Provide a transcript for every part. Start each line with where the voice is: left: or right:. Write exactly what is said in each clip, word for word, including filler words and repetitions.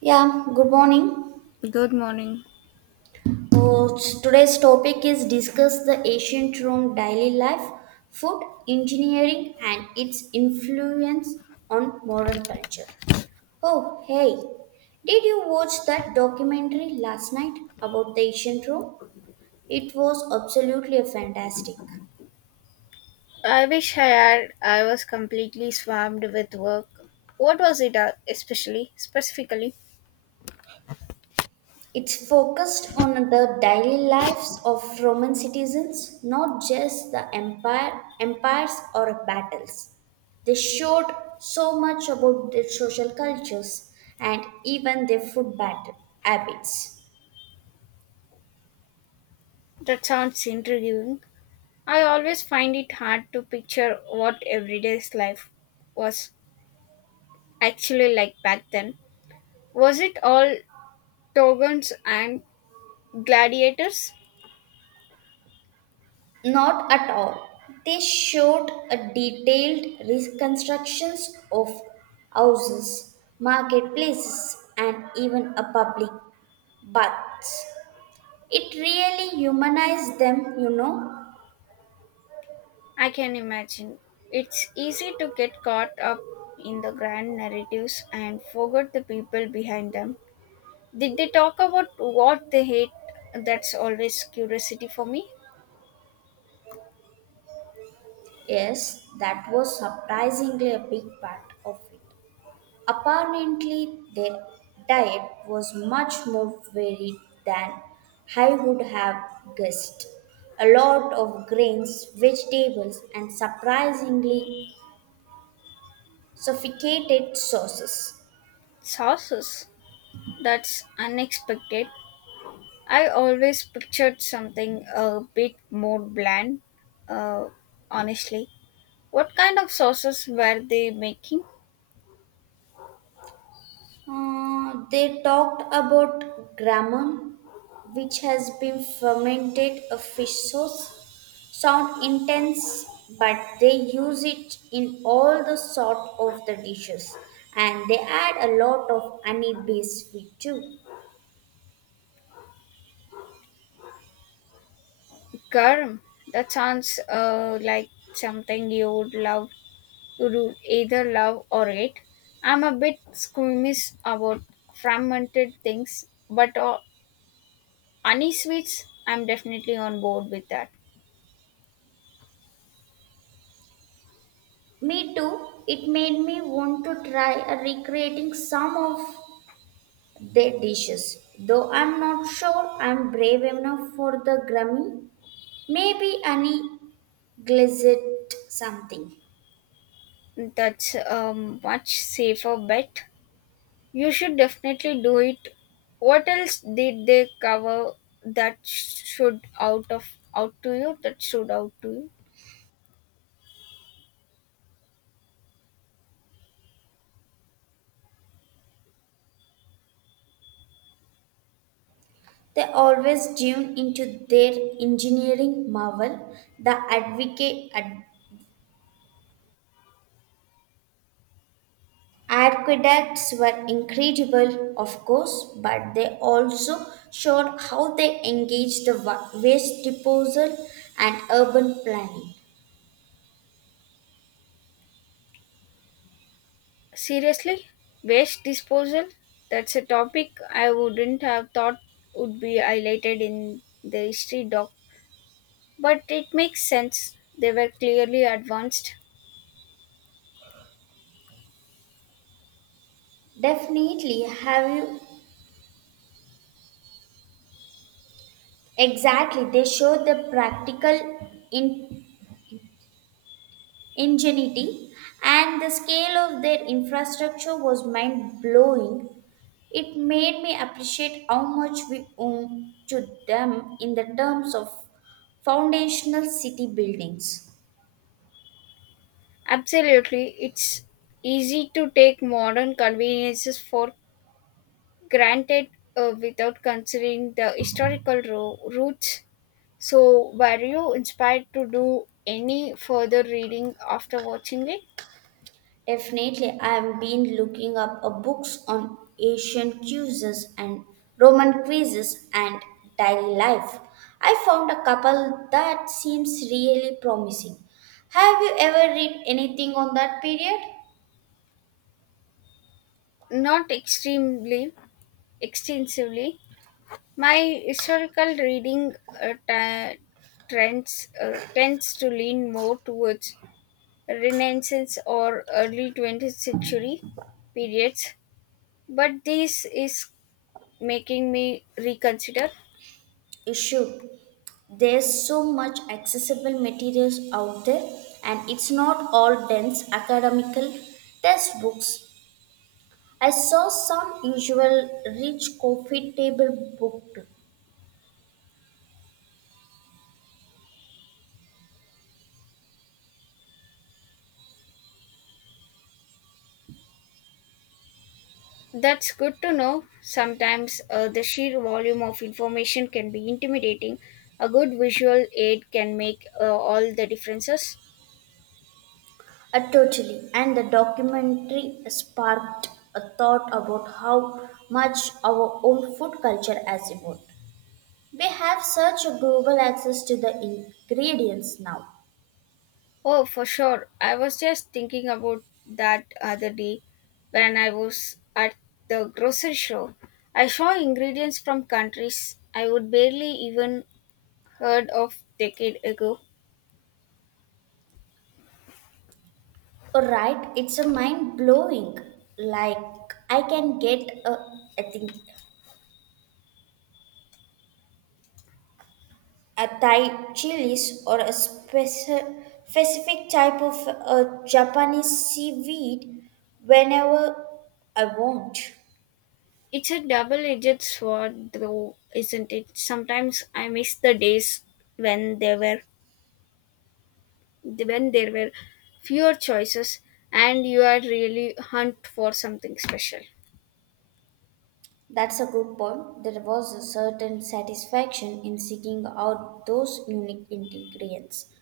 right: Yeah, good morning.
left: Good morning.
right: So, today's topic is discuss the ancient Rome daily life, food, engineering, and its influence on modern culture. Oh, hey, did you watch that documentary last night about the ancient Rome? It was absolutely fantastic.
left: I wish I had. I was completely swamped with work. What was it, uh, especially, specifically?
right: It's focused on the daily lives of Roman citizens, not just the empire, empires or battles. They showed so much about their social cultures and even their food bat- habits.
left: That sounds intriguing. I always find it hard to picture what everyday's life was actually like back then. Was it all togans and gladiators?
right: Not at all. They showed a detailed reconstructions of houses, marketplaces, and even a public baths. It really humanized them, you know.
left: I can imagine. It's easy to get caught up in the grand narratives and forget the people behind them. Did they talk about what they hate? That's always curiosity for me.
right: Yes, that was surprisingly a big part of it. Apparently, their diet was much more varied than I would have guessed. A lot of grains, vegetables, and surprisingly sophisticated sauces.
left: Sauces. That's unexpected. I always pictured something a bit more bland, uh, honestly. What kind of sauces were they making?
right: Uh, they talked about grammon, which has been fermented a fish sauce. Sound intense, but they use it in all the sort of the dishes, and they add a lot of honey-based sweet too.
left: Garam. That sounds uh, like something you would love, you would either love or hate. I'm a bit squeamish about fermented things, but uh, honey sweets, I'm definitely on board with that.
right: Me too. It made me want to try uh, recreating some of their dishes, though I'm not sure I'm brave enough for the grammy. Maybe Annie glanced something.
left: That's a much safer bet. You should definitely do it. What else did they cover that should out of out to you? That should out to you.
right: They always tune into their engineering marvel. The advocate ad- aqueducts were incredible, of course, but they also showed how they engaged the wa- waste disposal and urban planning.
left: Seriously, waste disposal. That's a topic I wouldn't have thought would be highlighted in the history doc, but it makes sense. They were clearly advanced.
right: Definitely, have you exactly? They show the practical in ingenuity and the scale of their infrastructure was mind blowing. It made me appreciate how much we owe to them in the terms of foundational city buildings.
left: Absolutely, it's easy to take modern conveniences for granted uh, without considering the historical ro- roots. So, were you inspired to do any further reading after watching it?
right: Definitely, I have been looking up a books on Asian cuisines and Roman quizzes and daily life. I found a couple that seems really promising. Have you ever read anything on that period?
left: Not extremely extensively. My historical reading uh, ta- trends uh, tends to lean more towards Renaissance or early twentieth century periods, but this is making me reconsider.
right: You should. There's so much accessible materials out there, and it's not all dense academical textbooks. I saw some usual rich coffee table book too.
left: That's good to know. Sometimes uh, the sheer volume of information can be intimidating. A good visual aid can make uh, all the differences.
right: Uh, totally, and the documentary sparked a thought about how much our own food culture has evolved. We have such a global access to the ingredients now.
left: Oh, for sure. I was just thinking about that other day when I was at the grocery store. I saw ingredients from countries I would barely even heard of decade ago.
right: Alright, it's a mind blowing. Like I can get a I think a Thai chilies or a speci- specific type of a Japanese seaweed whenever I want.
left: It's a double edged sword, though, isn't it? Sometimes I miss the days when there were when there were fewer choices and you are really hunt for something special.
right: That's a good point. There was a certain satisfaction in seeking out those unique ingredients.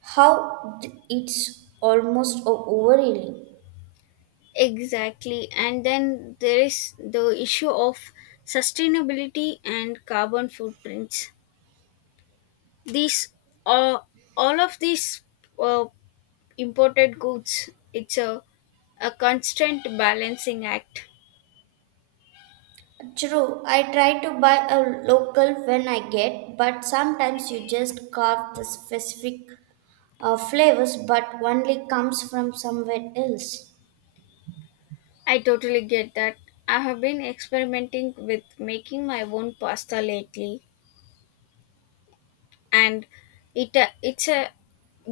right: How d- it's almost o- overwhelming.
left: Exactly. And then there is the issue of sustainability and carbon footprints. These are all of these uh, imported goods. It's a, a constant balancing act.
right: True, I try to buy a local when I get, but sometimes you just carve the specific uh, flavors but only comes from somewhere else.
left: I totally get that. I have been experimenting with making my own pasta lately, and it uh, it's a,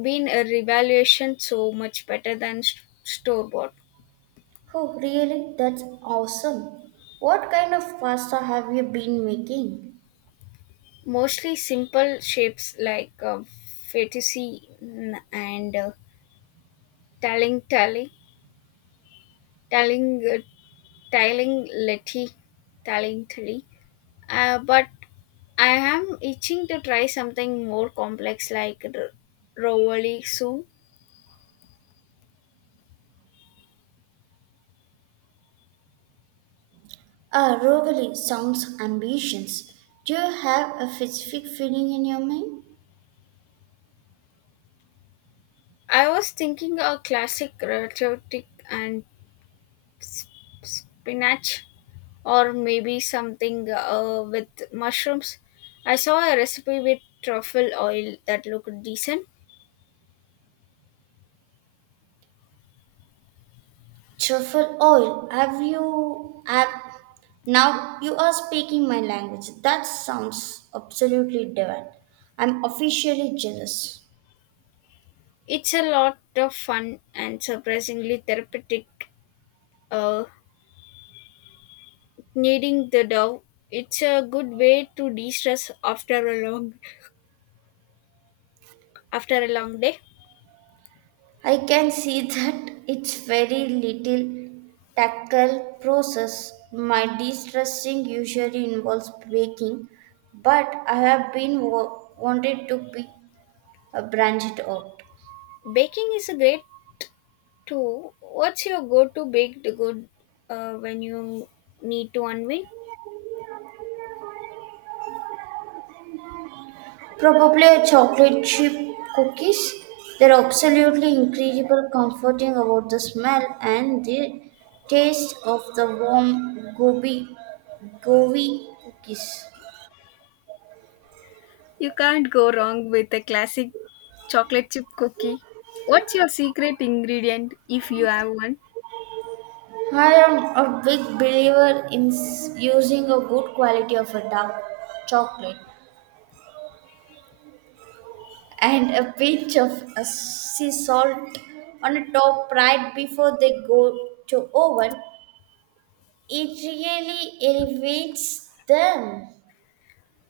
left: been a revaluation, so much better than s store bought.
right: Oh, really? That's awesome. What kind of pasta have you been making?
left: Mostly simple shapes like uh, fettuccine and uh, taling tally, taling uh, taling letty, taling tally. Uh, but I am itching to try something more complex like r- rovoli.
right: Ah, Rogali sounds ambitious. Do you have a specific feeling in your mind?
left: I was thinking a classic rotisserie and sp- spinach, or maybe something uh, with mushrooms. I saw a recipe with truffle oil that looked decent.
right: Truffle oil. Have you have now you are speaking my language. That sounds absolutely divine. I'm officially jealous.
left: It's a lot of fun and surprisingly therapeutic. Uh, Kneading the dough, it's a good way to de-stress after a long after a long day.
right: I can see that it's very little tackle process. My de-stressing usually involves baking, but I have been wa- wanted to be uh, branched out.
left: Baking is a great too. What's your go-to baked good uh, when you need to unwind?
right: Probably a chocolate chip cookies. They're absolutely incredible, comforting about the smell and the taste of the warm gobi gobi cookies.
left: You can't go wrong with a classic chocolate chip cookie. What's your secret ingredient if you have one?
right: I am a big believer in s- using a good quality of a dark chocolate and a pinch of a sea salt on the top right before they go to oven. It really elevates them.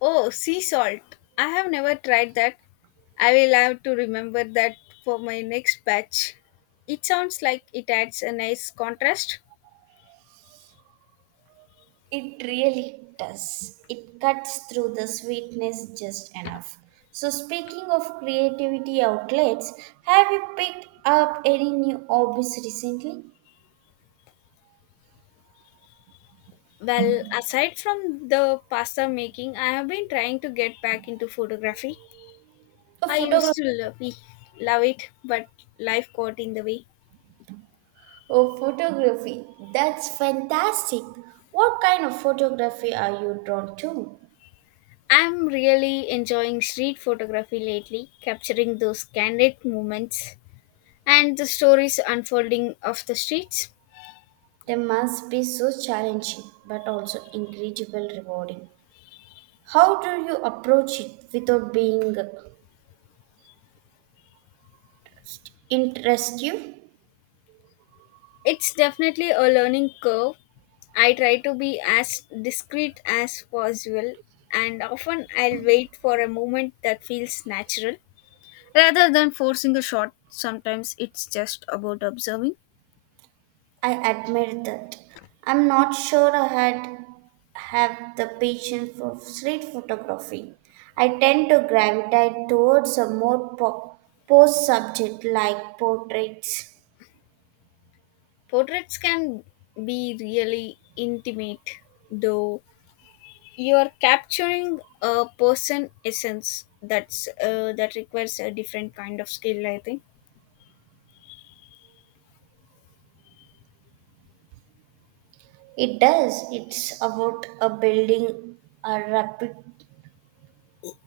left: Oh, sea salt. I have never tried that. I will have to remember that for my next batch. It sounds like it adds a nice contrast.
right: It really does. It cuts through the sweetness just enough. So speaking of creativity outlets, have you picked up any new hobbies recently?
left: Well, aside from the pasta making, I have been trying to get back into photography.
right: A
left: I used
right: photographer.
left: to love it, love it but life got in the way.
right: Oh, photography. That's fantastic. What kind of photography are you drawn to?
left: I'm really enjoying street photography lately, capturing those candid moments and the stories unfolding of the streets.
right: They must be so challenging but also incredibly rewarding. How do you approach it without being interested?
left: It's definitely a learning curve. I try to be as discreet as possible, and often I'll wait for a moment that feels natural rather than forcing a shot. Sometimes it's just about observing.
right: I admire that. I'm not sure I had have the patience for street photography. I tend to gravitate towards a more po- post subject like portraits.
left: Portraits can be really intimate, though you're capturing a person essence. That's uh, that requires a different kind of skill, I think.
right: It does. It's about a building a rapid,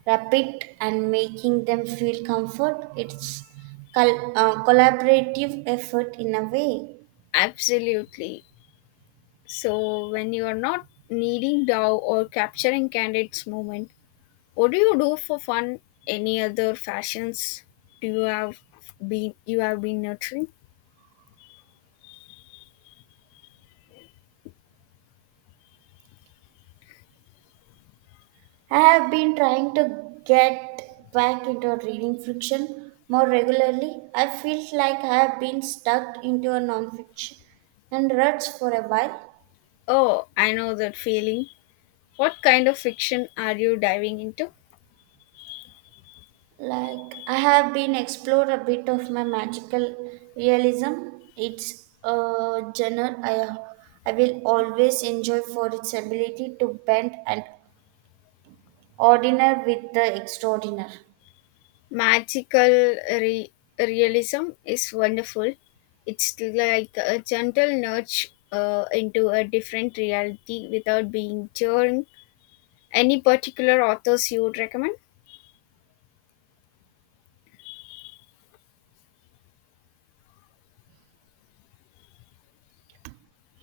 right: rapid and making them feel comfort. It's col- uh, collaborative effort in a way.
left: Absolutely. So when you are not needing dow or capturing candidates moment, what do you do for fun? Any other fashions do you have, been you have been nurturing?
right: I have been trying to get back into reading fiction more regularly. I feel like I have been stuck into a nonfiction and ruts for a while.
left: Oh, I know that feeling. What kind of fiction are you diving into?
right: Like, I have been explored a bit of my magical realism. It's a genre I, I will always enjoy for its ability to bend an ordinary with the extraordinary.
left: magical re- realism is wonderful. It's like a gentle nudge uh, into a different reality without being jarring. Any particular authors you would recommend?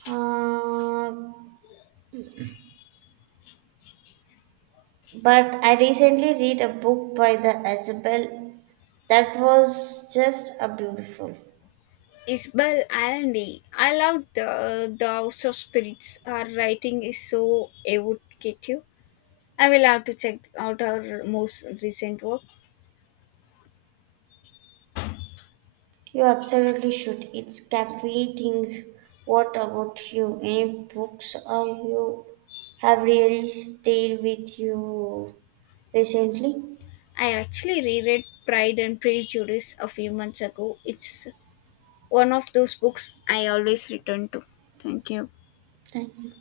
right: Uh, but I recently read a book by the Isabel that was just a beautiful.
left: Isabel Allende. I love the the House of Spirits. Her writing is so evocative. I will have to check out her most recent work.
right: You absolutely should. It's captivating. What about you? Any books uh, you have really stayed with you recently?
left: I actually reread Pride and Prejudice a few months ago. It's one of those books I always return to. Thank you.
right: Thank you.